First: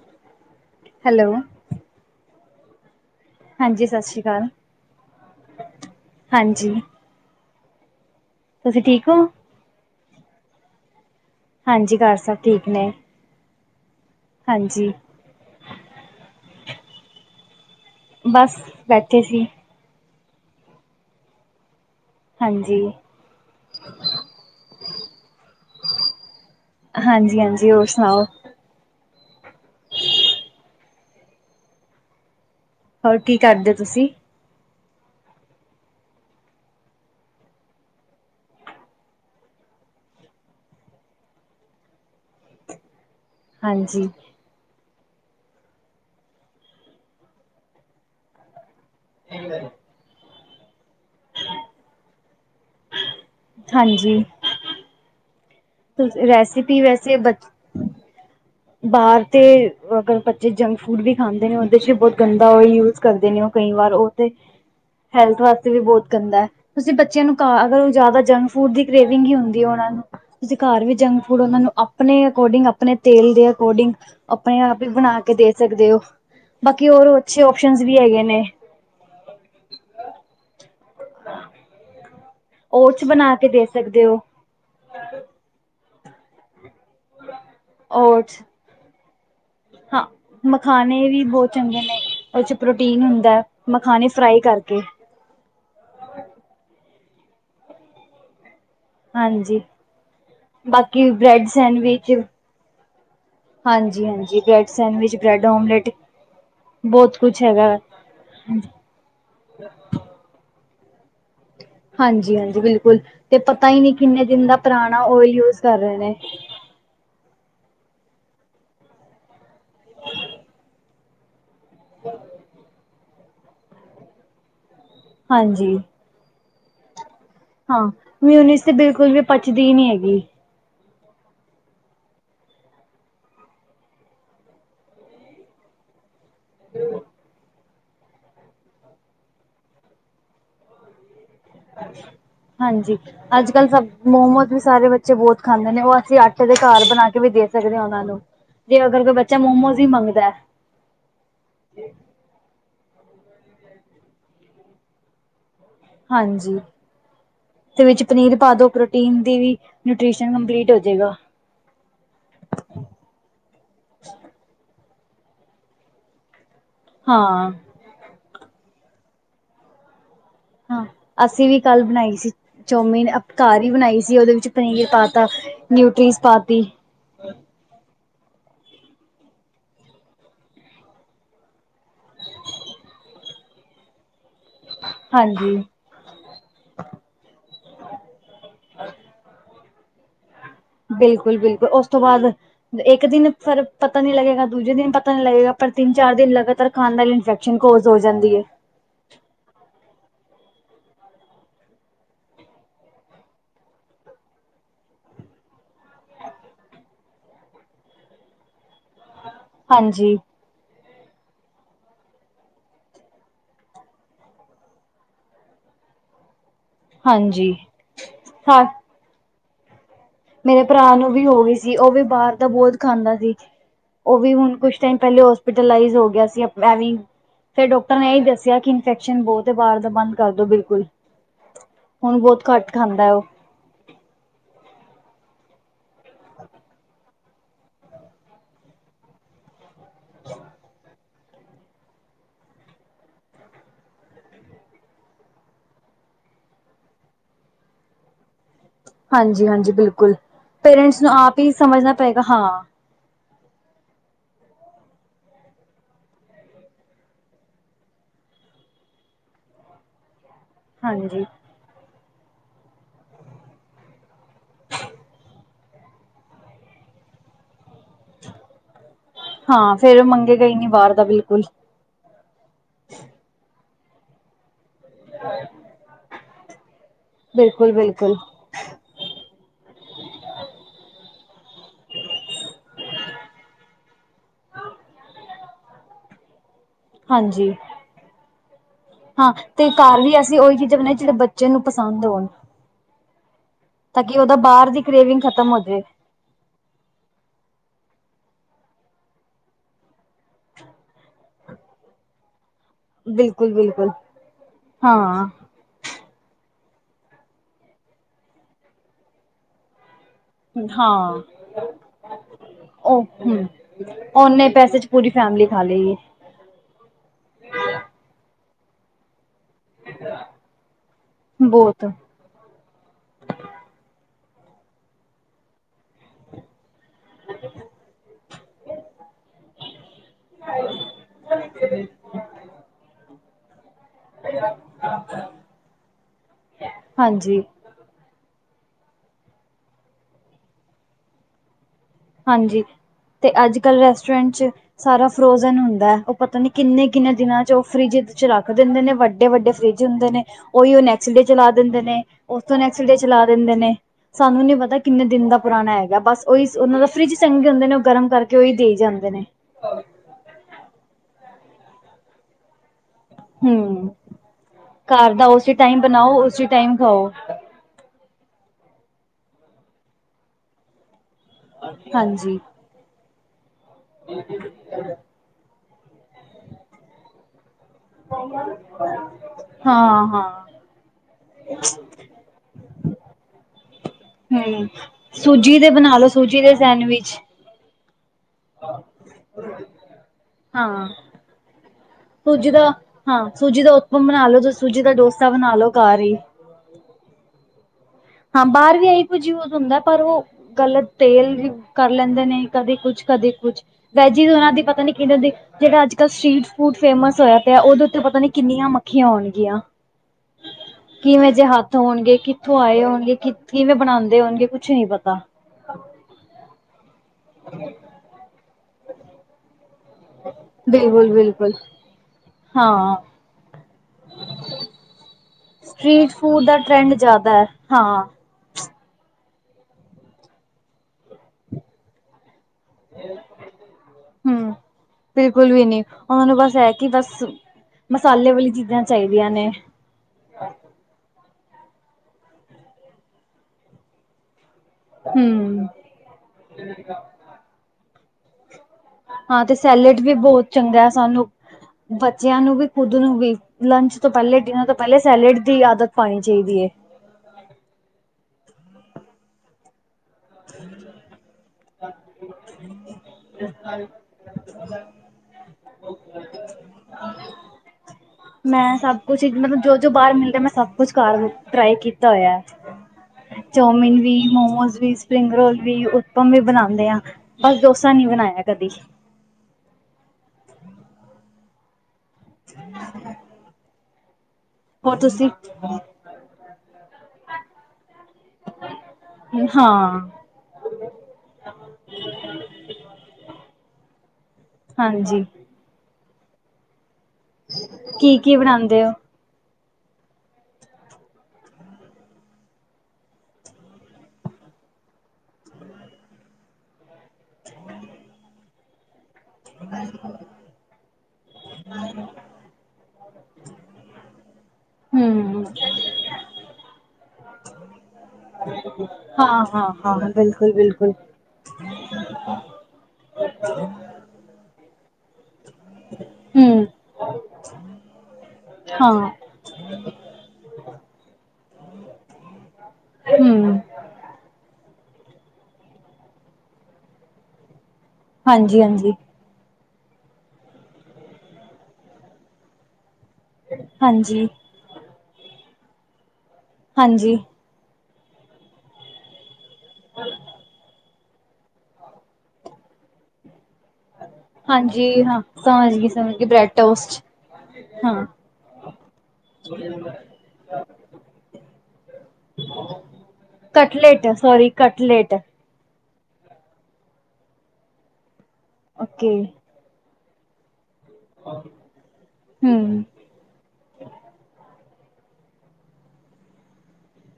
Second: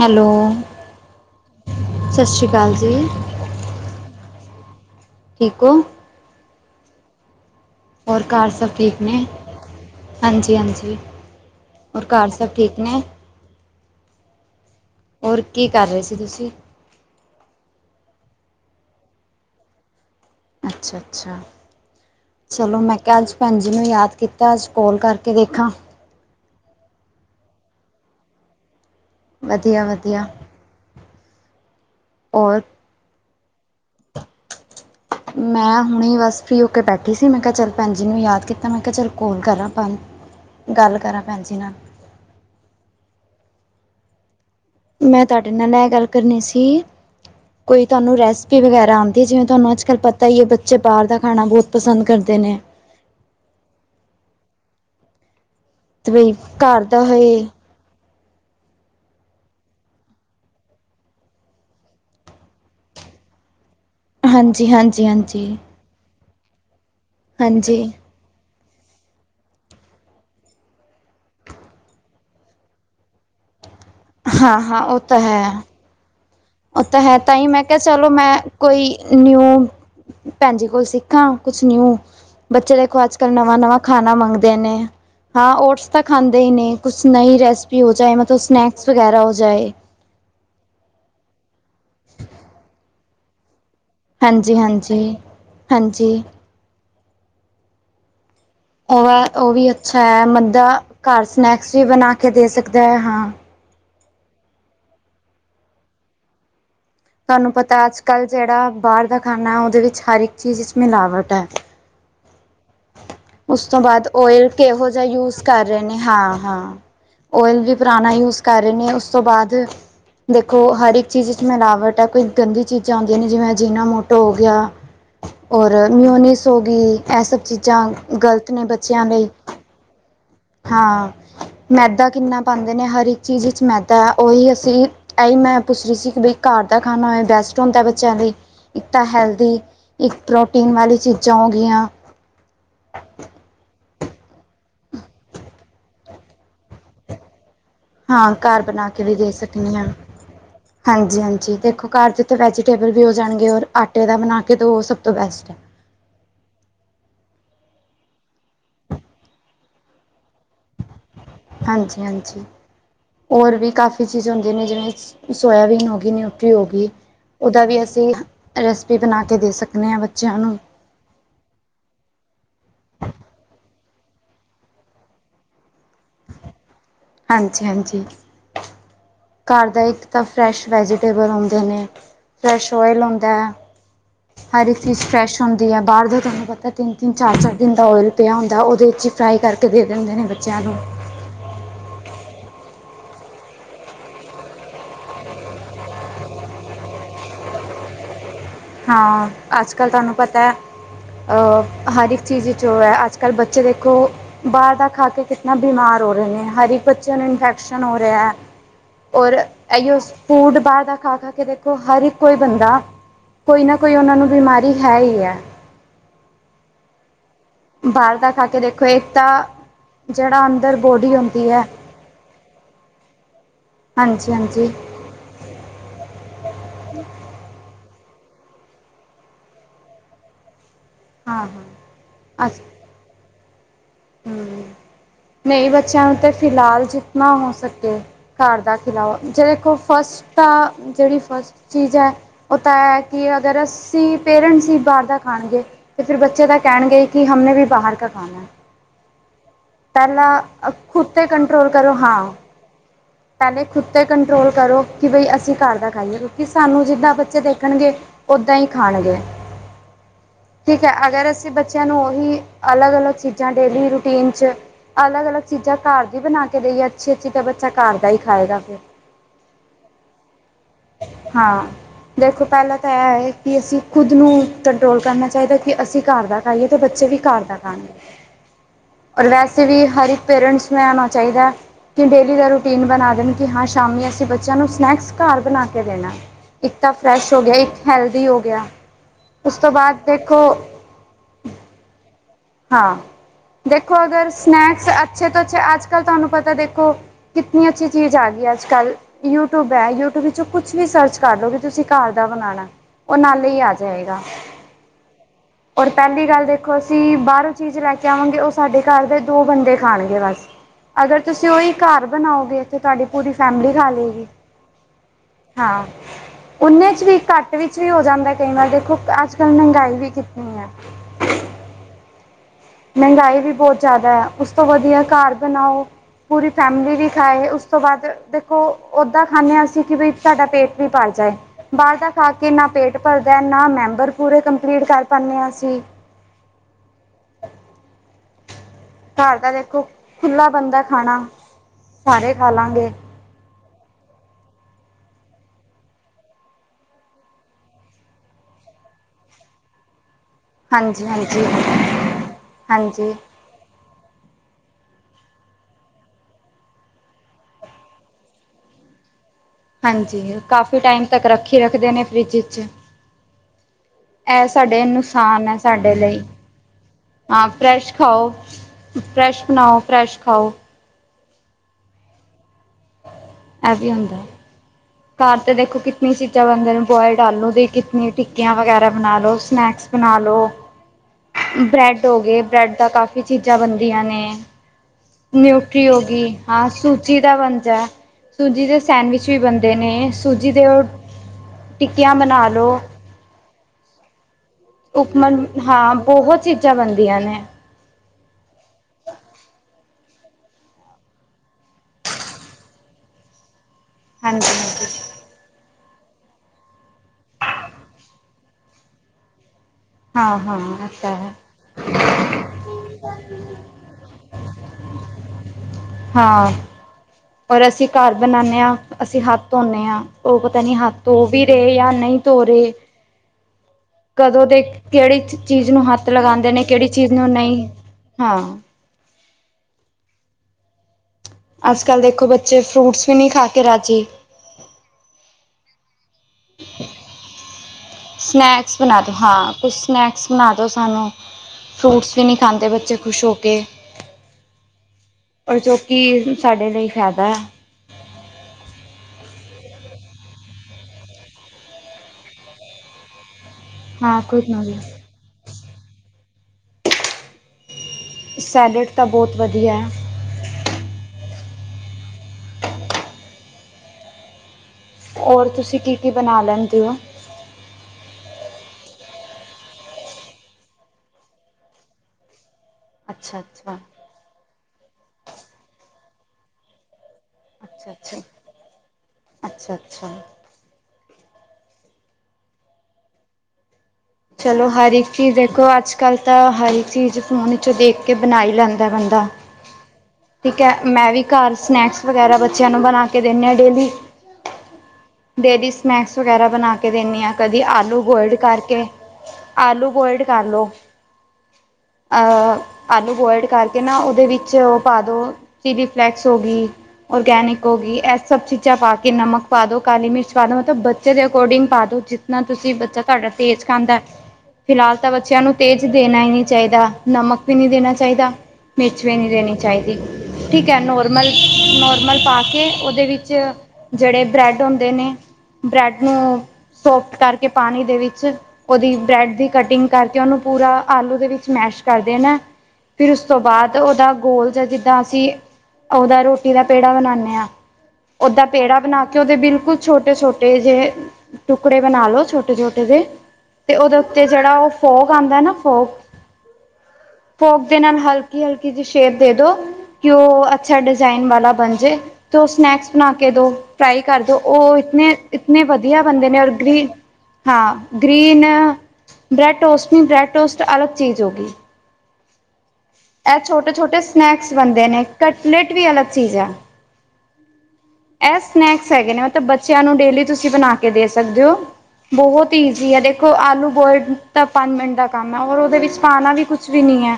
Hello hello ਸਤਿ ਸ੍ਰੀ ਕਾਲ ਜੀ ਹਾਂਜੀ ਸਤਿ ਸ੍ਰੀ ਕਾਲ ਠੀਕ ਹੋ ਹਾਂਜੀ ਹੋਰ ਘਰ ਸਭ ਤੁਸੀਂ ਠੀਕ ਹੋ ਨੇ ਹਾਂਜੀ ਹਾਂਜੀ ਹੋਰ ਘਰ ਸਭ ਠੀਕ ਨੇ ਹਾਂਜੀ ਹੋਰ ਕੀ ਕਰ ਰਹੇ ਸੀ ਤੁਸੀਂ ਬਸ ਬੈਠੇ ਸੀ। ਅੱਛਾ ਅੱਛਾ ਚਲੋ ਹਾਂਜੀ ਮੈਂ ਕਿਹਾ ਅੱਜ ਭੈਨ ਜੀ ਨੂੰ ਯਾਦ ਕੀਤਾ ਅੱਜ ਕੋਲ ਕਰਕੇ ਦੇਖਾਂ ਹਾਂਜੀ ਹਾਂਜੀ ਹੋਰ ਸੁਣਾਓ ਵਧੀਆ ਵਧੀਆ ਹੋਰ ਹੋਰ ਕੀ ਕਰਦੇ ੳ ਤੁਸੀਂ ਮੈਂ ਹੁਣੇ ਬਸ ਫਰੀ ਹੋ ਕੇ ਬੈਠੀ ਸੀ ਮੈਂ ਕਿਹਾ ਚੱਲ ਭੈਨ ਜੀ ਨੂੰ ਯਾਦ ਕੀਤਾ ਮੈਂ ਕਿਹਾ ਚੱਲ ਕੋਲ ਕਰਾਂ ਗੱਲ ਕਰਾਂ ਭੈਨ ਜੀ ਨਾਲ ਹਾਂਜੀ। ਮੈਂ ਤੁਹਾਡੇ ਨਾਲ ਇਹ ਗੱਲ ਕਰਨੀ ਸੀ ਕੋਈ ਤੁਹਾਨੂੰ ਰੈਸਪੀ ਵਗੈਰਾ ਆਂ ਤੇ ਜਿਵੇਂ ਤੁਹਾਨੂੰ ਅੱਜ ਕੱਲ੍ਹ ਪਤਾ ਹੀ ਹੈ ਬੱਚੇ ਬਾਰ ਦਾ ਖਾਣਾ ਬੋਤ ਪਸੰਦ ਕਰਦੇ ਨੇ। ਹਾਂਜੀ। ਤੇ ਬਈ ਰੈਸਿਪੀ ਘਰ ਦਾ ਵੈਸੇ ਬ ਹੋਏ ਬਾਹਰ ਤੇ ਅਗਰ ਬੱਚੇ ਜੰਕ ਫੂਡ ਵੀ ਖਾਂਦੇ ਨੇ ਉਹਦੇ ਚ ਬੋਤ ਗੰਦਾ ਆਇਲ ਯੂਜ ਕਰਦੇ ਨੇ ਉਹ ਕਈ ਵਾਰ ਉਹ ਤੇ ਹਾਂਜੀ ਹਾਂਜੀ ਹੈਲਥ ਹਾਂਜੀ ਵਾਸਤੇ ਵੀ ਬਹੁਤ ਗੰਦਾ ਤੁਸੀਂ ਬੱਚਿਆਂ ਨੂੰ ਹਾਂਜੀ ਘਰ ਜੈਦਾ ਜੰਕ ਫੂਡ ਦੀ ਕਰ੍ਰੇਵਿੰਗ ਹੀ ਹੁੰਦੀ ਉਹਨਾਂ ਨੂੰ ਤੁਸੀਂ ਘਰ ਵੀ ਜੰਕ ਫੂਡ ਉਹਨਾਂ ਨੂੰ ਅਪਨੇ ਅਕੋਰਡਿੰਗ ਅਪਨੇ ਤੇਲ ਦੇ ਅਕੋਰਡਿੰਗ ਹਾਂ ਅਪਣੇ ਹਾਂ ਆਪ ਹੀ ਉਹ ਬਣਾ ਤਾਂ ਕੇ ਹੈ ਦੇ ਸਕਦੇ ੳ। ਉਹ ਬਾਕੀ ਤਾਂ ਹੋਰ ਹੈ ਤਾਂ ਅੱਛੇ ਹੀ ਮੈਂ ਕਿਹਾ ਓਪਸ਼ਨ ਵੀ ਚਲੋ ਹੈਗੇ ਮੈਂ ਨੇ। ਕੋਈ ਨਿਊ ਭੈਨ ਜੀ ਕੋਲ ਸਿੱਖਾਂ ਕੁਛ ਨਿਊ ਬੱਚੇ ਦੇਖੋ ਓਟਸ ਅੱਜ ਕੱਲ ਬਣਾ ਕੇ ਨਵਾਂ ਦੇ ਨਵਾਂ ਸਕਦੇ ਖਾਨਾ ਹੋ ਮੰਗ ਨੇ ਹਾਂ ਓਟਸ ਤਾਂ ਖਾਂਦੇ ਹੀ ਨੇ ਕੁਛ ਨਈ ਰੈਸਪੀ ਹੋ ਜਾਏ ਮਤਬ ਓਟਸ ਸਨੈਕ ਵਗੈਰਾ ਹੋ ਜਾਏ ਹਾਂ, ਮਖਾਣੇ ਵੀ ਬਹੁਤ ਚੰਗੇ ਨੇ, ਉਹ 'ਚ ਪ੍ਰੋਟੀਨ ਹੁੰਦਾ ਮਖਾਨੇ ਫਰਾਈ ਹਾਂਜੀ ਕਰਕੇ ਹਾਂਜੀ ਹਾਂਜੀ ਉਹ, ਉਹ ਹਾਂਜੀ ਵੀ ਅੱਛਾ ਐ, ਬੰਦਾ ਬਾਕੀ ਘਰ ਬ੍ਰੈਡ ਸਨੈਕਸ ਵੀ ਸੈਂਡਵਿਚ ਬਣਾ ਕੇ ਦੇ ਸਕਦਾ ਐ, ਹਾਂ ਹਾਂਜੀ- ਹਾਂਜੀ ਬ੍ਰੈਡ ਸੈਂਡਵਿਚ ਬ੍ਰੈਡ ਆਮਲੇਟ ਤੁਹਾਨੂੰ ਪਤਾ ਅੱਜ -ਕੱਲ ਜੇੜਾ ਬਾਹਰ ਦਾ ਖਾਨਾ, ਉਹਦੇ ਵਿੱਚ ਹਰ ਇੱਕ ਚੀਜ਼ ਵਿੱਚ ਮਿਲਾਵਟ ਐ ਹਾਂਜੀ- ਹਾਂਜੀ ਬਿਲਕੁਲ ਤੇ ਉਸ ਪਤਾ ਤੋਂ ਹੀ ਨਹੀਂ ਬਾਅਦ ਕਿੰਨੇ ਦਿਨ ਆਇਲ ਦਾ ਕਿਹੋ ਪੁਰਾਣਾ ਜਿਹਾ ਓਇਲ ਯੂਜ ਕਰ ਰਹੇ ਨੇ, ਹਾਂ- ਹਾਂ ਆਇਲ ਵੀ ਪੁਰਾਣਾ ਯੂਜ ਕਰ ਰਹੇ ਨੇ ਉਸ ਤੋਂ ਬਾਅਦ, ਦੇਖੋ ਹਰ ਇੱਕ ਚੀਜ਼ਾ 'ਚ ਮਿਲਾਵਟ ਐ, ਕੋਈ ਗੰਦੀ ਚੀਜ਼ਾਂ ਆਉਂਦੀਆਂ ਨੇ, ਜਿਵੇਂ ਅਜੀਨਾ ਮੋਟੋ ਹੋ ਗਿਆ, ਔਰ ਹਾਂਜੀ ਮਿਊਨੀਸ ਹੋ ਗਈ, ਐਹ ਸਭ ਚੀਜ਼ਾਂ ਗ਼ਲਤ ਮਿਊਨੀਇਸ ਨੇ ਤੇ ਬੱਚਿਆਂ ਬਿਲਕੁਲ ਵੀ ਲਈ ਪਚਦੀ ਨਹੀਂ ਹੈਗੀ ਹਾਂ, ਮੈਦਾ ਕਿੰਨਾ ਪਾਉਂਦੇ ਨੇ ਹਰ ਇੱਕ ਚੀਜ਼ ਵਿੱਚ ਮੈਦਾ, ਉਹੀ ਅਸੀਂ ਐਹੀ ਮੈਂ ਪੁੱਛ ਰਹੀ ਸੀ ਕਿ ਬਈ ਘਰ ਦਾ ਖਾਣਾ ਹੋਏ ਬੈਸਟ ਇਕ ਹੁੰਦਾ ਬੱਚਿਆਂ ਲਈ, ਇੱਕ ਤਾਂ ਹੈਲਦੀ, ਇੱਕ ਪ੍ਰੋਟੀਨ ਵਾਲੀ ਚੀਜ਼ਾਂ ਹੋ ਗਈਆਂ ਹਾਂਜੀ ਅੱਜ -ਕੱਲ ਸਭ ਮੋਮੋਸ ਵੀ ਸਾਰੇ ਬੱਚੇ ਬਹੁਤ ਖਾਂਦੇ ਨੇ, ਉਹ ਅਸੀਂ ਆਟੇ ਦੇ ਘਰ ਬਣਾ ਕੇ ਵੀ ਦੇ ਸਕਦੇ ਹੋਰ ਖਾਲੋ, ਹਾਂ ਘਰ ਜੇ ਬਣਾ ਕੇ ਅਗਰ ਕੋਈ ਵੀ ਦੇ ਬੱਚਾ ਸਕਦੀ ਮੋਮੋਸ ਹਾਂ ਹੀ ਮੰਗਦਾ ਹਾਂਜੀ- ਹਾਂਜੀ ਦੇਖੋ ਘਰ ਦੇ ਤਾਂ ਵੈਜੀਟੇਬਲ ਵੀ ਹੋ ਜਾਣਗੇ, ਔਰ ਆਟੇ ਦਾ ਬਣਾ ਕੇ ਤਾਂ ਉਹ ਸਭ ਤੋਂ ਬੈਸਟ ਐ ਹਾਂਜੀ ਤੇ ਵਿੱਚ ਪਨੀਰ ਪਾ ਦੋ ਪ੍ਰੋਟੀਨ ਦੀ ਵੀ, ਨਿਊਟੀਸ਼ਨ ਕੰਪਲੀਟ ਹੋ ਜਏਗਾ ਹਾਂਜੀ- ਹਾਂਜੀ ਔਰ ਵੀ ਕਾਫੀ ਚੀਜ਼ ਹੁੰਦੀਆਂ ਨੇ, ਜਿਵੇਂ ਸੋਇਆਬੀਨ ਹੋ ਗਈ, ਨਿਊਟਰੀ ਹੋ ਗਈ ਹਾਂ ਉਹਦਾ ਵੀ ਅਸੀਂ, ਰੈਸਪੀ ਬਣਾ ਕੇ ਦੇ ਸਕਦੇ ਆਂ, ਬੱਚਿਆਂ ਨੂੰ ਹਾਂ, ਅਸੀਂ ਵੀ ਕੱਲ ਬਣਾਈ ਸੀ ਚੌਮੀਨ, ਘਰ ਈ ਬਣਾਈ ਸੀ, ਉਹਦੇ ਵਿੱਚ ਪਨੀਰ ਪਾਤਾ, ਨਿਊਟਰੀਸ ਪਾਤੀ ਹਾਂਜੀ- ਹਾਂਜੀ, ਘਰ ਦਾ ਇੱਕ ਤਾਂ ਫਰੈਸ਼ ਵੈਜੀਟੇਬਲ ਹੁੰਦੇ ਨੇ ਫਰੈਸ਼ ਓਇਲ ਹੁੰਦਾ, ਹਰ ਇੱਕ ਚੀਜ਼ ਫਰੈਸ਼ ਹਾਂਜੀ ਹੁੰਦੀ ਐ ਬਾਹਰ ਦਾ ਤੁਹਾਨੂੰ ਪਤਾ ਤਿੰਨ- ਤਿੰਨ, ਚਾਰ- ਚਾਰ ਦਿਨ ਦਾ ਆਇਲ ਪਿਆ ਹੁੰਦਾ, ਉਹਦੇ ਵਿੱਚ ਹੀ ਫਰਾਈ ਕਰਕੇ ਦੇ ਦਿੰਦੇ ਨੇ ਬੱਚਿਆਂ ਨੂੰ ਬਿਲਕੁਲ- ਬਿਲਕੁਲ ਉਸ ਤੋਂ ਬਾਦ ਇੱਕ ਦਿਨ ਪਰ ਪਤਾ ਨਹੀਂ ਲੱਗੇਗਾ, ਦੂਜੇ ਦਿਨ ਪਤਾ ਨਹੀ ਲੱਗੇਗਾ, ਪਰ ਤਿੰਨ- ਚਾਰ ਦਿਨ ਲਗਾਤਾਰ ਖਾਣ ਵਾਲੀ ਇਨਫੈਕਸ਼ਨ ਕੋਜ ਹੋ ਜਾਂਦੀ ਏ ਹਾਂ, ਅੱਜ- ਕੱਲ ਤੁਹਾਨੂੰ ਪਤਾ ਅਹ, ਹਰ ਇੱਕ ਚੀਜ਼ 'ਚ ਉਹ ਐ, ਅੱਜ- ਕੱਲ ਬੱਚੇ ਦੇਖੋ ਬਾਹਰ ਦਾ ਖਾ ਕੇ ਕਿਤਨਾ ਬਿਮਾਰ ਹੋ ਰਹੇ ਨੇ, ਹਰ ਇੱਕ ਬੱਚੇ ਨੂੰ ਇਨਫੈਕਸ਼ਨ ਹੋ ਰਿਹਾ ਐ ਔਰ, ਐਹੀਓ, ਹਾਂਜੀ ਫੂਡ ਬਾਹਰ ਦਾ ਖਾ- ਖਾ ਕੇ ਦੇਖੋ ਹਰ ਇੱਕ ਕੋਈ ਬੰਦਾ ਕੋਈ ਨਾ ਕੋਈ ਉਹਨਾਂ ਨੂੰ ਬਿਮਾਰੀ ਹੈ ਹੀ ਐ ਹਾਂਜੀ ਬਾਹਰ ਦਾ ਖਾ ਕੇ ਹਾਂ ਦੇਖੋ ਇੱਕ ਤਾਂ ਜਿਹੜਾ ਮੇਰੇ ਅੰਦਰ ਭਰਾ ਨੂੰ ਬੋਡੀ ਵੀ ਹੋ ਹੁੰਦੀ ਗਈ ਹੈ ਸੀ, ਉਹ ਵੀ ਬਾਰ ਇੱਕ ਤਾਂ ਬਹੁਤ ਖਾਂਦਾ ਸੀ, ਉਹ ਹਾਂਜੀ ਵੀ ਹੁਣ ਹਾਂਜੀ ਕੁਛ ਟੈਮ ਪਹਿਲੇ ਹੋਸਪੀਟਲਾਈਜ਼ ਹੋ ਗਿਆ ਸੀ ਅਪ ਮੈਂ ਵੀ, ਫਿਰ ਡੋਕਟਰ ਨੇ ਇਹੀ ਦੱਸਿਆ ਕਿ ਇਨਫੈਕਸ਼ਨ ਬਹੁਤ ਐ, ਬਾਹਰ ਦਾ ਬੰਦ ਕਰਦੋ ਬਿਲਕੁਲ ਹਾਂ ਹਾਂ ਹੁਣ ਬਹੁਤ ਅਸ ਘੱਟ ਖਾਂਦਾ, ਓ ਹਮ ਮੇਰੇ ਬੱਚਿਆਂ ਨੂੰ ਤਾਂ ਫਿਲਹਾਲ ਜਿੱਤਣਾ ਹੋ ਸਕੇ, ਘਰ ਦਾ ਖਿਲਾਓ, ਜੇੜਾ ਦੇਖੋ ਫਸਟ ਆ, ਜਿਹੜੀ ਫਸਟ ਚੀਜ਼ ਐ, ਉਹ ਤਾਂ ਹੈ ਕਿ ਅਗਰ ਅਸੀਂ ਪੇਰੈਂਟਸ ਈ ਬਾਹਰ ਦਾ ਖਾਣਗੇ। ਤੇ ਫਿਰ ਬੱਚੇ ਤਾਂ ਕਹਿਣਗੇ ਕਿ [inaudible] ਵੀ ਬਾਹਰ ਕਾ ਖਾਣਾ ਏ। ਹਾਂਜੀ-ਹਾਂਜੀ ਬਿਲਕੁਲ, ਪੇਰੈਂਟਸ ਖੁਦ ਨੂੰ 'ਤੇ ਆਪ ਈ ਕੰਟਰੋਲ ਸਮਝਣਾ ਕਰੋ ਪਏਗਾ, ਹਾਂ ਹਾ। ਪਹਿਲੇ ਖੁਦ 'ਤੇ ਕੰਟਰੋਲ ਕਰੋ ਕਿ ਬਈ ਅਸੀਂ ਘਰ ਦਾ ਖਾਈਏ, ਕਿਉਂਕਿ ਸਾਨੂੰ ਜਿੱਦਾਂ ਬੱਚੇ ਦੇਖਣਗੇ ਓਦਾਂ ਈ ਖਾਣਗੇ। ਠੀਕ ਐ, ਹਾਂਜੀ ਅਗਰ ਅਸੀਂ ਬੱਚਿਆਂ ਨੂੰ ਉਹੀ ਅਲੱਗ-ਅਲੱਗ ਚੀਜ਼ਾਂ ਡੇਲੀ ਰੂਟੀਨ'ਚ ਅਲੱਗ-ਅਲੱਗ ਚੀਜ਼ਾਂ ਘਰ ਦੀ ਬਣਾਕੇ ਦੇਈਏ ਅੱਛੀ-ਅੱਛੀ ਤਾਂ ਬੱਚਾ ਘਰ ਦਾ ਈ ਖਾਏਗਾ ਫਿਰ। ਹਾਂ, ਫੇਰ ਮੰਗੇਗਾ ਈ ਨੀ। ਬਾਹਰ ਦਾ ਬਿਲਕੁਲ ਹਾਂ, ਦੇਖੋ ਪਹਿਲਾਂ ਤਾਂ ਐ ਏ ਕਿ ਅਸੀਂ ਖੁੱਦ ਨੂੰ ਕੰਟਰੋਲ ਕਰਨਾ ਚਾਹੀਦਾ ਕਿ ਅਸੀਂ ਘਰ ਦਾ ਖਾਈਏ, ਤੇ ਬੱਚੇ ਵੀ ਘਰ ਦਾ ਬਿਲਕੁਲ ਖਾਣ। ਬਿਲਕੁਲ ਔਰ ਵੈਸੇ ਵੀ, ਹਰ ਇੱਕ ਪੇਰੈਂਟਸ ਨੂੰ ਐ ਹੋਣਾ ਚਾਹੀਦਾ ਕਿ ਡੇਲੀ ਦਾ ਰੂਟੀਨ ਬਣਾ ਦੇਣ, ਕਿ ਹਾਂ ਸ਼ਾਮੀ ਅਸੀਂ ਬੱਚਿਆਂ ਨੂੰ ਸਨੈਕਸ ਘਰ ਬਣਾ ਕਿ ਦੇਣਾ, ਐ ਇੱਕ ਤਾਂ ਫਰੈਸ਼ ਹਾਂਜੀ ਹੋਗਿਆ, ਇੱਕ ਹੈਲਦੀ ਹੋਗਿਆ। ਹਾਂ, ਤੇ ਘਰ ਵੀ ਅਸੀ ਉਹੀ ਚੀਜ਼ਾਂ ਬਣਾਈ ਜਿਹੜੇ ਬੱਚੇ ਨੂੰ ਪਸੰਦ ਹੋਣ। ਹਾਂ, ਦੇਖੋ ਤਾਂ ਕਿ ਅਗਰ ਉਹਦਾ ਬਾਹਰ ਦੀ ਸਨੈਕਸ ਕਰੇਵਿੰਗ ਅੱਛੇ ਤੋਂ ਖਤਮ ਅੱਛੇ ਹੋ ਜਾਵੇ ਅੱਜ-ਕੱਲ ਤੁਹਾਨੂੰ ਪਤਾ ਦੇਖੋ ਕਿਤਨੀ ਅੱਛੀ ਚੀਜ਼ ਆ ਗਈ ਅੱਜ-ਕੱਲ ਯੂਟਿਊਬ ਐ, ਯੂਟਿਊਬ ਵਿੱਚੋਂ ਕੁਛ ਵੀ ਸਰਚ ਕਰ ਲਉ ਕਿ ਤੁਸੀਂ ਘਰ ਦਾ ਬਣਾਣਾ। ਉਹ ਨਾਲੇ ਬਿਲਕੁਲ ਈ ਆ ਬਿਲਕੁਲ ਜਾਏਗਾ। ਹਾਂ ਔਰ ਪਹਿਲੀ ਗੱਲ ਦੇਖੋ ਅਸੀਂ ਬਾਹਰੋਂ ਚੀਜ਼ ਲੈਕੇ ਆਵਾਂਗੇ, ਉਹ ਸਾਡੇ ਘਰ ਦੇ ਦੋ ਬੰਦੇ ਖਾਣਗੇ ਬਸ। ਅਗਰ ਹਾਂ ਤੁਸੀਂ ਓਈ ਘਰ ਬਣਾਓਗੇ, ਤਾ ਉਹ ਤੁਹਾਡੀ ਪੂਰੀ ਹਮ ਫੈਮਲੀ ਖਾਲੇਗੀ। ਓਨੇ ਪੈਸੇ ਚ ਪੂਰੀ ਫੈਮਿਲੀ ਖਾਲੇਗੀ। ਉਨੇ 'ਚ ਵੀ ਘੱਟ ਵਿੱਚ ਵੀ ਹੋ ਜਾਂਦਾ ਕਈ ਵਾਰ, ਦੇਖੋ ਅੱਜ-ਕੱਲ ਮਹਿੰਗਾਈ ਵੀ ਕਿਤਨੀ ਐ। ਤਾਂ ਮਹਿੰਗਾਈ ਵੀ ਬਹੁਤ ਜ਼ਿਆਦਾ ਐ, ਉਸ ਤੋਂ ਵਧੀਆ ਘਰ ਬਨਾਓ। ਪੂਰੀ ਫੈਮਿਲੀ ਵੀ ਖਾਏ ਉਸ ਤੋਂ ਬਾਅਦ ਦੇਖੋ ਓਦਾਂ ਖਾਂਨੇ ਆ, ਅਸੀਂ ਕਿ ਬਈ ਸਾਡਾ ਪੇਟ ਵੀ ਭਰ ਜਾਏ, ਬਾਹਰ ਦਾ ਖਾਕੇ ਨਾ ਪੇਟ ਭਰ ਨਾ ਮੈਂਬਰ ਪੂਰੇ ਕੰਪਲੀਟ ਕਰ ਪਾਂਨੇ ਆ, ਅਸੀਂ। ਹਾਂਜੀ। ਘਰ ਦਾ ਦੇਖੋ ਖੁੱਲਾ ਬਨਦਾ ਖਾਣਾ। ਸਾਰੇ ਖਾ ਹਾਂਜੀ, ਲਾਂਗੇ ਤੇ ਅੱਜ-ਕੱਲ ਰੈਸਟੋਰੈਂਟ'ਚ ਸਾਰਾ ਫ੍ਰੋਜਨ ਹੁੰਦਾ, ਉਹ ਪਤਾ ਨੀ ਕਿੰਨੇ-ਕਿੰਨੇ ਦਿਨਾਂ'ਚ ਉਹ ਫਰਿੱਜ'ਚ ਰੱਖ ਦਿੰਦੇ ਨੇ ਵੱਡੇ-ਵੱਡੇ ਫਰਿੱ ਹੁੰਦੇ ਨੇ ਉਹੀ ਉਹ ਹਾਂਜੀ ਨੈਕਸਟ ਡੇ ਹਾਂਜੀ ਚਲਾ ਦਿੰਦੇ ਨੇ, ਉਸ ਤੋਂ ਨੈਕਸਟ ਡੇ ਹਾਂਜੀ ਚਲਾ ਦਿੰਦੇ ਨੇ, ਸਾਨੂੰ ਨੀ ਪਤਾ ਕਿੰਨੇ ਦਿਨ ਦਾ ਪੁਰਾਣਾ ਹੈਗਾ, ਬਸ ਓਈ ਉਹਨਾਂ ਦਾ ਫਰਿੱਜ ਚੰਗੇ ਹੁੰਦੇ ਨੇ, ਉਹ ਗਰਮ ਕਰਕੇ ਉਹੀ ਦੇਈ ਜਾਂਦੇ ਨੇ। ਹਾਂਜੀ, ਕਾਫੀ ਟਾਈਮ ਤੱਕ ਰੱਖੀ ਰੱਖਦੇ ਨੇ ਫਰਿੱਜ ਈੱਚ। ਹਮ ਐ ਸਾਡੇ ਘਰ ਦਾ ਨੁਕਸਾਨ ਉਸੇ ਏ, ਟਾਈਮ ਸਾਡੇ ਲਈ। ਬਣਾਓ ਉਸੇ ਟਾਈਮ ਖਾਓ ਹਾਂ, ਫਰੈਸ਼ ਖਾਓ, ਫਰੈਸ਼ ਬਣਾਓ, ਫਰੈਸ਼ ਖਾਓ। ਹਾਂਜੀ। ਐ ਵੀ ਹੁੰਦਾ, ਘਰ ਤੇ ਦੇਖੋ ਕਿਨੀ ਚੀਜ਼ਾਂ ਬੰਨਦੇ ਨੇ ਬੌਇਲਡ ਆਲੂ ਦੀ ਆਪ ਟਿੱਕੀਆਂ ਵਗੈਰਾ ਬਣਾਲੋ, ਸਨੈਕਸ ਹਾਂ ਹਾਂ ਬਣਾਲੋ। ਬ੍ਰੈਡ ਹੋ ਗਏ, ਬ੍ਰੈਡ ਦਾ ਕਾਫੀ ਚੀਜ਼ਾਂ ਬਣਦੀਆਂ ਨੇ। ਹਮ ਸੂਜੀ ਦੇ ਨਿਊਟਰੀ ਬਣਾ ਲੋ ਹੋਗੀ, ਸੂਜੀ ਦੇ ਹਾਂ ਸੈਂਡਵਿਚ ਸੂਜੀ ਦਾ ਬਣਜਾ ਸੂਜੀ ਦੇ ਸੈਂਡਵਿਚ ਵੀ ਬਣਦੇ ਨੇ, ਸੂਜੀ ਦੇ ਉਹ ਹਾਂ ਟਿੱਕੀਆਂ ਬਣਾ ਸੂਜੀ ਦਾ ਲਓ ਹਾਂ ਸੂਜੀ ਦਾ ਉਪਮਨ ਬਣਾ ਲੋ ਤੁਸੀਂ ਉਪਮਨ ਹਾਂ ਬਹੁ ਚੀਜ਼ਾਂ ਬਣਦੀਆਂ ਨੇ‌। ਹਾਂ ਬਾਰ ਵੀ ਏਈ ਕੁਝ ਯੂਜ ਹੁੰਦਾ ਪਰ ਓ ਗਲਤ ਤੇਲ ਵੀ ਕਰ ਲੈਂਦੇ ਨੇ ਕਦੇ ਕੁਛ, ਕਦੇ ਕੁਝ ਵੈਜੀਸ ਹਾਂਜੀ ਉਨਾਂ ਦੀ ਪਤਾ ਹਾਂਜੀ ਨੀ ਕਿੱਧਰ ਦੀ ਜੇੜਾ ਅੱਜ-ਕੱਲ ਸਟ੍ਰੀਟ ਫੂਡ ਫੇਮਸ ਹੋਇਆ ਪਿਆ ਉਦੇ ਉੱਤੇ ਪਤਾ ਨੀ ਕਿੰਨੀਆਂ ਮੱਖੀਆਂ ਹੋਣਗੀਆਂ। ਹਾਂ ਹਾਂ ਇਹ ਤਾਂ ਕਿਵੇਂ ਹੈ ਜੇ ਹੱਥ ਹੋਣਗੇ, ਕਿੱਥੋਂ ਆਏ ਹੋਣ ਥੀਵੇ ਬਣਾਂਦੇ ਹੋਣਗੇ ਕੁਛ ਨੀ ਪਤਾ। ਹਾਂ, ਅੋਰ ਅਸੀਂ ਘਰ ਬਣਾਨੇ ਆ ਅਸੀਂ ਹੱਥ ਧੋਨੇ ਆ ਓ ਪਤਾ ਨੀ ਹੱਥ ਬਿਲਕੁਲ ਧੋ ਵੀ ਬਿਲਕੁਲ ਰੇ ਯਾ ਨਈ ਧੋ ਰੇ ਹਾਂ ਕਦੋਂ ਦੇ ਕੇੜੀ ਚੀਜ਼ ਨੂੰ ਹੱਥ ਸਟਰੀਟ ਫੂਡ ਲਗਾਂਦੇ ਦਾ ਨੇ, ਕੇੜੀ ਟਰੈਂਡ ਚੀਜ਼ ਨੂੰ ਜ਼ਿਆਦਾ ਹੈ ਨਈ ਹਾਂ। ਅੱਜ-ਕੱਲ ਦੇਖੋ ਬੱਚੇ ਫਰੂਟਸ ਵੀ ਨੀ ਖਾ ਕੇ ਰਾਜ਼ੀ। ਹੂੰ ਬਿਲਕੁੱਲ ਵੀ ਨੀ ਉਨਾਂ ਨੂੰ ਬਸ ਐ ਕਿ ਬਸ ਮਸਾਲੇ ਵਾਲੀ ਸਨੈਕਸ ਚੀਜ਼ਾਂ ਬਣਾ ਦੋ ਚਾਹੀਦੀਆਂ ਨੇ। ਹਾਂ ਕੁਸ਼ ਸਨੈਕਸ ਬਣਾ ਦੋ ਸਾਨੂੰ ਫਰੂਟਸ ਵੀ ਨੀ ਖਾਂਦੇ ਬੱਚੇ ਖੁਸ਼ ਹੋ ਕੇ। ਓ ਹੂੰ। ਚੋਂ ਕਿ ਸਾਡੇ ਲਈ ਫ਼ਾਇਦੈ ਹਾਂ ਤੇ ਸੈਲੇਡ ਵੀ ਬਹੁ ਚੰਗਾ ਐ ਸਾਨੂੰ ਬੱਚਿਆਂ ਨੂੰ ਵੀ, ਖ਼ੁਦ ਨੂੰ ਵੀ। ਲੰਚ ਤੋਂ ਹਾਂ ਪੈਲੇ ਖੁਦ ਨੂੰ ਡਿਨਰ ਵੀ ਤੋਂ ਪੈਲੇ ਸੈਲੇਡ ਦੀ ਆਦਤ ਪਾਣੀ ਚਾਈਦੀ ਏ। ਸੈਲਡ ਤਾਂ ਬੋਤ ਵਧੀਆ ਐ। [inaudible] ਔਰ ਤੁਸੀਂ ਕੀ-ਕੀ ਬਣਾ ਲੈਂਦੇ ਓ? ਮੈਂ ਸਭ ਕੁਛ ਈ ਮਤਲਬ ਜੋ-ਜੋ ਬਾਰ ਮਿਲਦਾ ਮੈਂ ਸਭ ਕੁਛ ਘਰ ਟਰਾਏ ਕੀਤਾ ਹੋਇਆ ਐ। ਅੱਛਾ ਅੱਛਾ ਚੋਮਿਨ ਵੀ, ਮੋਮੋਸ ਵੀ, ਸਪਰਿੰਗ ਰੋਲ ਵੀ, ਉਪਮ ਵੀ ਬਣਾਦੇ ਆ। ਬਸ ਡੋਸਾ ਨਈ ਬਣਾਇਆ ਕਦੀ। ਅੱਛਾ-ਅੱਛਾ। [inaudible] ਚਲੋ ਹਰ ਹੋਰ ਇੱਕ ਤੁਸੀਂ ਚੀਜ਼ ਦੇਖੋ ਅੱਜ ਕੱਲ ਤਾਂ ਹਰ ਇੱਕ ਚੀਜ਼ ਫ਼ੋਨ ਵਿੱਚੋ ਦੇਖ ਕੇ ਬਣਾਈ ਲੈਂਦਾ ਬੰਦਾ। ਹਾਂ। ਠੀਕ ਐ ਮੈਂ ਵੀ ਘਰ ਸਨੈਕਸ ਵਗੈਰਾ ਬੱਚਿਆਂ ਨੂੰ ਬਣਾ ਕੇ ਦਿੰਨੀ ਆ ਡੇਲੀ। ਹਾਂਜੀ। ਡੈਲੀ ਸਨੈਕਸ ਵਗੈਰਾ ਬਣਾ ਕੇ ਦਿੰਨੀ ਆ ਕਦੀ ਆਲੂ ਬੋਇਲਡ ਕੀ-ਕੀ ਕਰਕੇ ਬਣਾਦੇ ਓ? ਆਲੂ ਬੋਇਲਡ ਕਰਲੋ ਅ ਆਲੂ ਬੋਇਲਡ ਕਰਕੇ ਨਾ ਉਦੇ ਵਿੱਚ ਪਾ ਦੋ ਚੀਲੀ ਫਲੇੈਕਸ ਹੋਗੀ, ਔਰਗੈਨਿਕ ਹੋਗੀ ਐ ਸਭ ਚੀਜ ਚਾ ਪਾ ਕੇ ਨਮਕ ਪਾ ਦੋ, ਕਾਲੀ ਮਿਰਚ ਪਾ ਦੋ ਮਤਲਬ ਬੱਚੇ ਦੇ ਅਕੋਰਡਿੰਗ ਪਾ ਦੋ ਜਿਤਨਾ ਤੁਸੀਂ ਬੱਚਾ ਤੁਹਾਡਾ ਤੇਜ਼ ਖਾਂਦੈ ਫਿਲਹਾਲ ਤਾਂ ਬੱਚਿਆਂ ਹੂੰ, ਨੂੰ ਤੇਜ਼ ਦੇਣਾ ਏ ਨੀ ਚਾਈਦਾ ਨਮਕ ਵੀ ਨਈ ਦੇਣਾ ਚਾਈਦਾ ਮਿਰਚ ਵੀ ਨੀ ਹਾਂ ਦੇਣੀ ਹਾਂ ਹਾਂ ਚਾਈਦੀ ਬਿਲਕੁਲ ਠੀਕ ਐ ਬਿਲਕੁਲ ਨੋਰ ਮਲ ਨੋਰਮਲ ਪਾ ਕੇ ਉਦੇ ਵਿੱਚ ਜੇੜੇ ਬ੍ਰੈਡ ਹੁੰਦੇ ਨੇ ਬ੍ਰੈਡ ਨੂੰ ਹਮ ਸੋਫਟ ਕਰਕੇ ਪਾਣੀ ਦੇ ਵਿੱਚ ਹਾਂ ਉਦੀ ਬ੍ਰੈਡ ਦੀ ਕਟਿੰਗ ਕਰਕੇ ਉਨੂੰ ਪੂਰਾ ਆਲੂ ਦੇ ਵਿੱਚ ਮੈਸ਼ ਕਰ ਦੇਣਾ ਫਿਰ ਉਸ ਤੋਂ ਹਮ ਬਾਅਦ ਉਦਾ ਗੋਲ ਜਾਂ ਜਿੱਦਾਂ ਅਸੀਂ ਉਦਾ ਰੋਟੀ ਦਾ ਪੇੜਾ ਬਣਾਂਨੇ ਆ ਉਦਾ ਹਾਂਜੀ ਪੇੜਾ ਹਾਂਜੀ ਬਣਾ ਕੇ ਉਦੇ ਬਿਲਕੁੱਲ ਛੋਟੇ-ਛੋਟੇ ਜਿਹੇ ਟੁਕੜੇ ਬਣਾ ਲੋ ਛੋਟੇ-ਛੋਟੇ ਜੇ ਤੇ ਉਦੇ ਉੱਤੇ ਜੇੜਾ ਓ ਫੋਗ ਆਂਦੇ ਏ ਨਾ ਫੋ ਹਾਂਜੀ। ਫੋਕ ਦੇ ਨਾਲ ਹਲਕੀ-ਹਲਕੀ ਜਇ ਸ਼ੇਪ ਦੇ ਦੋ, ਕਿ ਉਹ ਅੱਛਾ ਡਿਜ਼ਾਇਨ ਵਾਲਾ ਬਣ ਜੇ। ਤੋਂ ਸਨੈਕਸ ਬਣਾ ਕੇ ਦੋ। ਫਰਾਈ ਕਰ ਦੋ ਉਹ ਹਾਂਜੀ ਇਤਨੇ, ਹਾਂ ਇਤਨੇ ਸਮਝ ਗਈ ਵਧੀਆ ਸਮਝ ਗਈ ਬੰਦੇ ਨੇ ਔਰ ਬ੍ਰੈਡ ਗਰੀ ਟੋਸਟ ਹਾਂ ਗ੍ਰੀਨ, ਬ੍ਰੈਡ ਟੋਸਟ ਨਈ ਬ੍ਰੈਡ ਟੋਸਟ ਅਲੱਗ ਚੀਜ਼ ਹੋਗੀ। ਆਉ ਏਹ ਛੋਟੇ-ਛੋਟੇ ਸਨੈਕਸ ਬਣਦੇ ਨੇ ਕਟਲੇਟ ਵੀ ਅਲੱਗ ਚੀਜ਼ ਐ। ਏਹ ਸਨੈਕਸ ਹੈਗੇ ਓਕੇ ਨੇ ਮਤਲਬ ਬੱਚਿਆਂ ਨੂੰ ਡੇਲੀ ਤੁਸੀਂ ਬਣਾ ਦੇ ਸਕਦੇ ਓ, ਬਹੁਤ ਹੀ ਹਮ ਈਜੀ ਆ ਦੇ ਦੇਖੋ ਆਲੂ ਬੋਇਲਡ, ਦਾ ਪੰਜ ਮਿੰਟ ਦਾ ਕੰਮ ਐ ਔਰ ਉਹਦੇ ਵਿੱਚ ਪਾਣਾ ਵੀ ਕੁਛ ਵੀ ਨਈ ਐ।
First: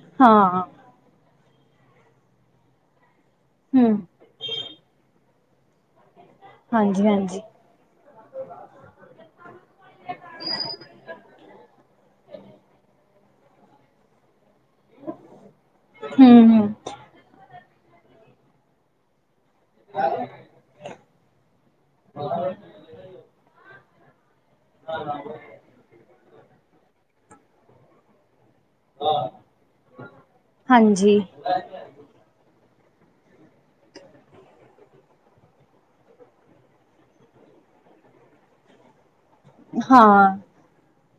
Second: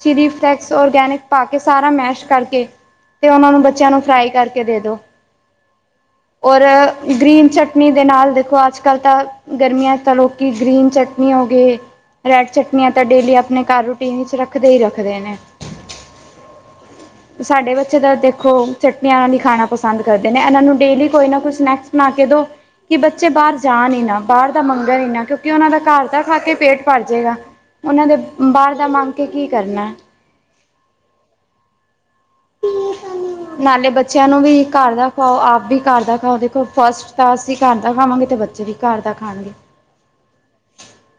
ਚਿਲੀ ਹਾਂ ਫਲੈਕਸ, ਔਰਗੈਨਿਕ, ਪਾ ਕੇ ਸਾਰਾ ਮੈਸ਼ ਕਰਕੇ। ਤੇ ਉਹਨਾਂ ਨੂੰ ਬੱਚਿਆਂ ਨੂੰ ਹਮ ਫਰਾਈ ਕਰਕੇ ਦੇ ਦੋ। ਔਰ, ਹਾਂਜੀ ਹਾਂਜੀ ਗ੍ਰੀਨ ਚੱਟ ਨੀ ਦੇ ਨਾਲ ਦੇਖੋ ਅੱਜ-ਕੱਲ ਤਾਂ, ਗਰਮੀਆਂ ਤਾਂ ਲੋਕੀ ਗ੍ਰੀਨ ਚਟਨੀ ਹੋ ਗਈ। ਰੈਡ ਚਟਨੀਆਂ ਤਾਂ ਡੇਲੀ ਆਪਣੇ ਘਰ ਰੂਟੀਨ ਚ ਰੱਖਦੇ ਹੀ ਰੱਖਦੇ ਨੇ। ਹਮ ਹਮ ਸਾਡੇ ਬੱਚੇ ਦਾ ਦੇਖੋ, ਚਟਨੀਆਂ ਨਾਲ ਹੀ ਖਾਣਾ ਪਸੰਦ ਕਰਦੇ ਨੇ ਇਹਨਾਂ ਨੂੰ ਡੇਲੀ ਕੋਈ ਨਾ ਕੋਈ ਸਨੈਕਸ ਬਣਾ ਕੇ ਦੋ, ਕਿ ਬੱਚੇ ਬਾਰ ਜਾਣ ਈ ਨਾ। ਬਾਰ ਦਾ ਮੰਗਣ ਈ ਨਾ ਕਿਉਂਕਿ ਉਹਨਾਂ ਦਾ ਘਰ ਤਾ ਖਾ ਕੇ ਪੇਟ ਭਰ ਜੇਗਾ, ਉਹਨਾਂ ਨੇ ਬਾਰ ਦਾ ਮੰਗ ਕੇ ਕੀ ਕਰਨਾ। ਹਾਂਜੀ। ਨਾਲੇ ਬੱਚਿਆਂ ਨੂੰ ਵੀ, ਘਰ ਦਾ ਖਾਓ ਆਪ ਵੀ ਘਰ ਦਾ ਖਾਓ ਦੇਖੋ ਫਸਟ ਤਾਂ ਅਸੀਂ ਘਰ ਦਾ ਖਾਵਾਂਗੇ ਤਾਂ ਬੱਚੇ ਵੀ ਘਰ ਦਾ ਖਾਣਗੇ। ਹਾਂ,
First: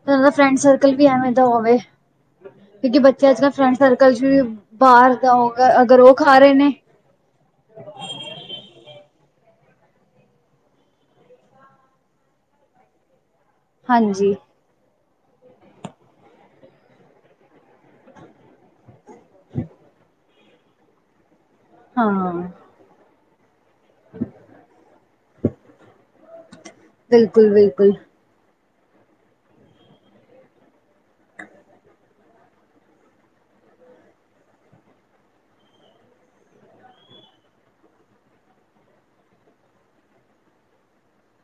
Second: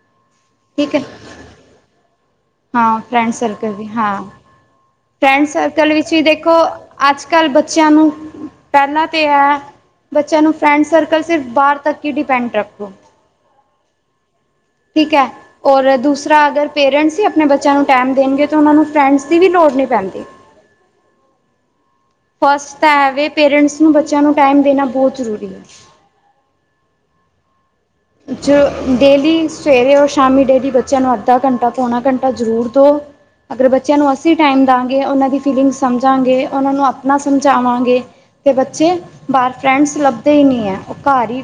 ਉਹਨਾਂ ਦਾ ਫਰੈਂਡ ਸਰਕਲ ਠੀਕ ਹੈ ਵੀ ਐਵੇਂ ਦਾ ਹੋਵੇ। ਕਿਉਂਕਿ ਹਾਂ ਬੱਚੇ ਅੱਜ ਕੱਲ੍ਹ ਫਰੈਂਡ ਵੀ ਸਰਕਲ ਚ ਹਾਂ ਵੀ ਬਾਹਰ ਦਾ ਫਰੈਂਡ ਹੋ ਸਰਕਲ ਅਗਰ ਵਿੱਚ ਉਹ ਵੀ ਖਾ ਰਹੇ ਦੇਖੋ ਨੇ ਅੱਜ ਕੱਲ੍ਹ ਬੱਚਿਆਂ ਨੂੰ ਪਹਿਲਾਂ ਤਾਂ ਹੈ ਬੱਚਿਆਂ ਨੂੰ ਫਰੈਂਡ ਸਰਕਲ ਸਿਰਫ ਬਾਹਰ ਤੱਕ ਹੀ ਡਿਪੈਂਡ ਰੱਖੋ ਹਾਂਜੀ ਠੀਕ ਹੈ ਔਰ ਦੂਸਰਾ ਅਗਰ ਪੇਰੈਂਟਸ ਹੀ ਆਪਣੇ ਬੱਚਿਆਂ ਨੂੰ ਟਾਈਮ ਦੇਣਗੇ ਤਾਂ ਉਹਨਾਂ ਨੂੰ ਫਰੈਂਡਸ ਦੀ ਵੀ ਲੋੜ ਨਹੀਂ ਪੈਂਦੀ ਹਾਂ ਫਸਟ ਤਾਂ ਐਵੇ ਪੇਰੈਂਟਸ ਨੂੰ ਬੱਚਿਆਂ ਨੂੰ ਟਾਈਮ ਦੇਣਾ ਬਹੁਤ ਜ਼ਰੂਰੀ ਹੈ ਬਿਲਕੁਲ ਬਿਲਕੁਲ ਜੋ ਡੇਲੀ ਸਵੇਰੇ ਔਰ ਸ਼ਾਮੀ ਡੇਲੀ ਬੱਚਿਆਂ ਨੂੰ ਅੱਧਾ ਘੰਟਾ ਪੌਣਾ ਘੰਟਾ ਜ਼ਰੂਰ ਦਿਓ ਅਗਰ ਬੱਚਿਆਂ ਨੂੰ ਅਸੀਂ ਟਾਈਮ ਦਵਾਂਗੇ ਉਹਨਾਂ ਦੀ ਫੀਲਿੰਗਸ ਸਮਝਾਂਗੇ ਉਹਨਾਂ ਨੂੰ ਆਪਣਾ ਸਮਝਾਵਾਂਗੇ ਤੇ ਬੱਚੇ ਬਾਹਰ ਫਰੈਂਡਸ ਲੱਭਦੇ ਹੀ ਨਹੀਂ ਹੈ ਉਹ ਘਰ ਹੀ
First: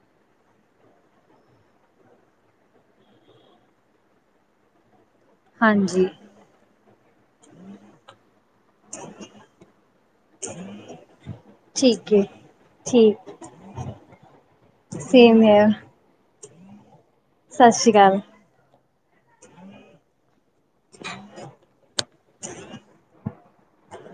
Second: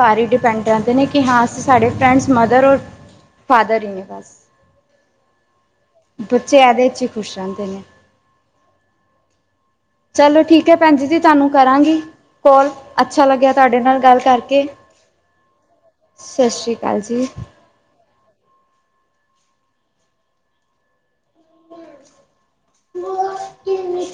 ਘਰ ਹੀ ਡਿਪੈਂਡ ਡਰ ਦੇ ਨੇ ਕਿ ਹਾਂ ਅ ਸਾਡੇ ਫਰੈਂਡਸ ਮਦਰ ਔਰ ਫਾਦਰ ਹੀ ਨੇ ਬਸ ਹਾਂਜੀ ਬੱਚੇ ਇਹਦੇ ਚ ਹੀ ਖੁਸ਼ ਰਹਿੰਦੇ ਨੇ ਚਲੋ ਠੀਕ ਹੈ ਭੈਣ ਜੀ ਤੁਹਾਨੂੰ ਕਰਾਂਗੀ ਠੀਕ ਏ ਕੋਲ ਅੱਛਾ ਠੀਕ ਲੱਗਿਆ ਤੁਹਾਡੇ ਨਾਲ ਗੱਲ ਕਰਕੇ ਸੇਮ ਹੈ ਸਤਿ ਸ਼੍ਰੀ ਅਕਾਲ ਜੀ ਸਤਿ ਸ਼੍ਰੀ ਅਕਾਲ ਭੂਆ ਟੀਵੀ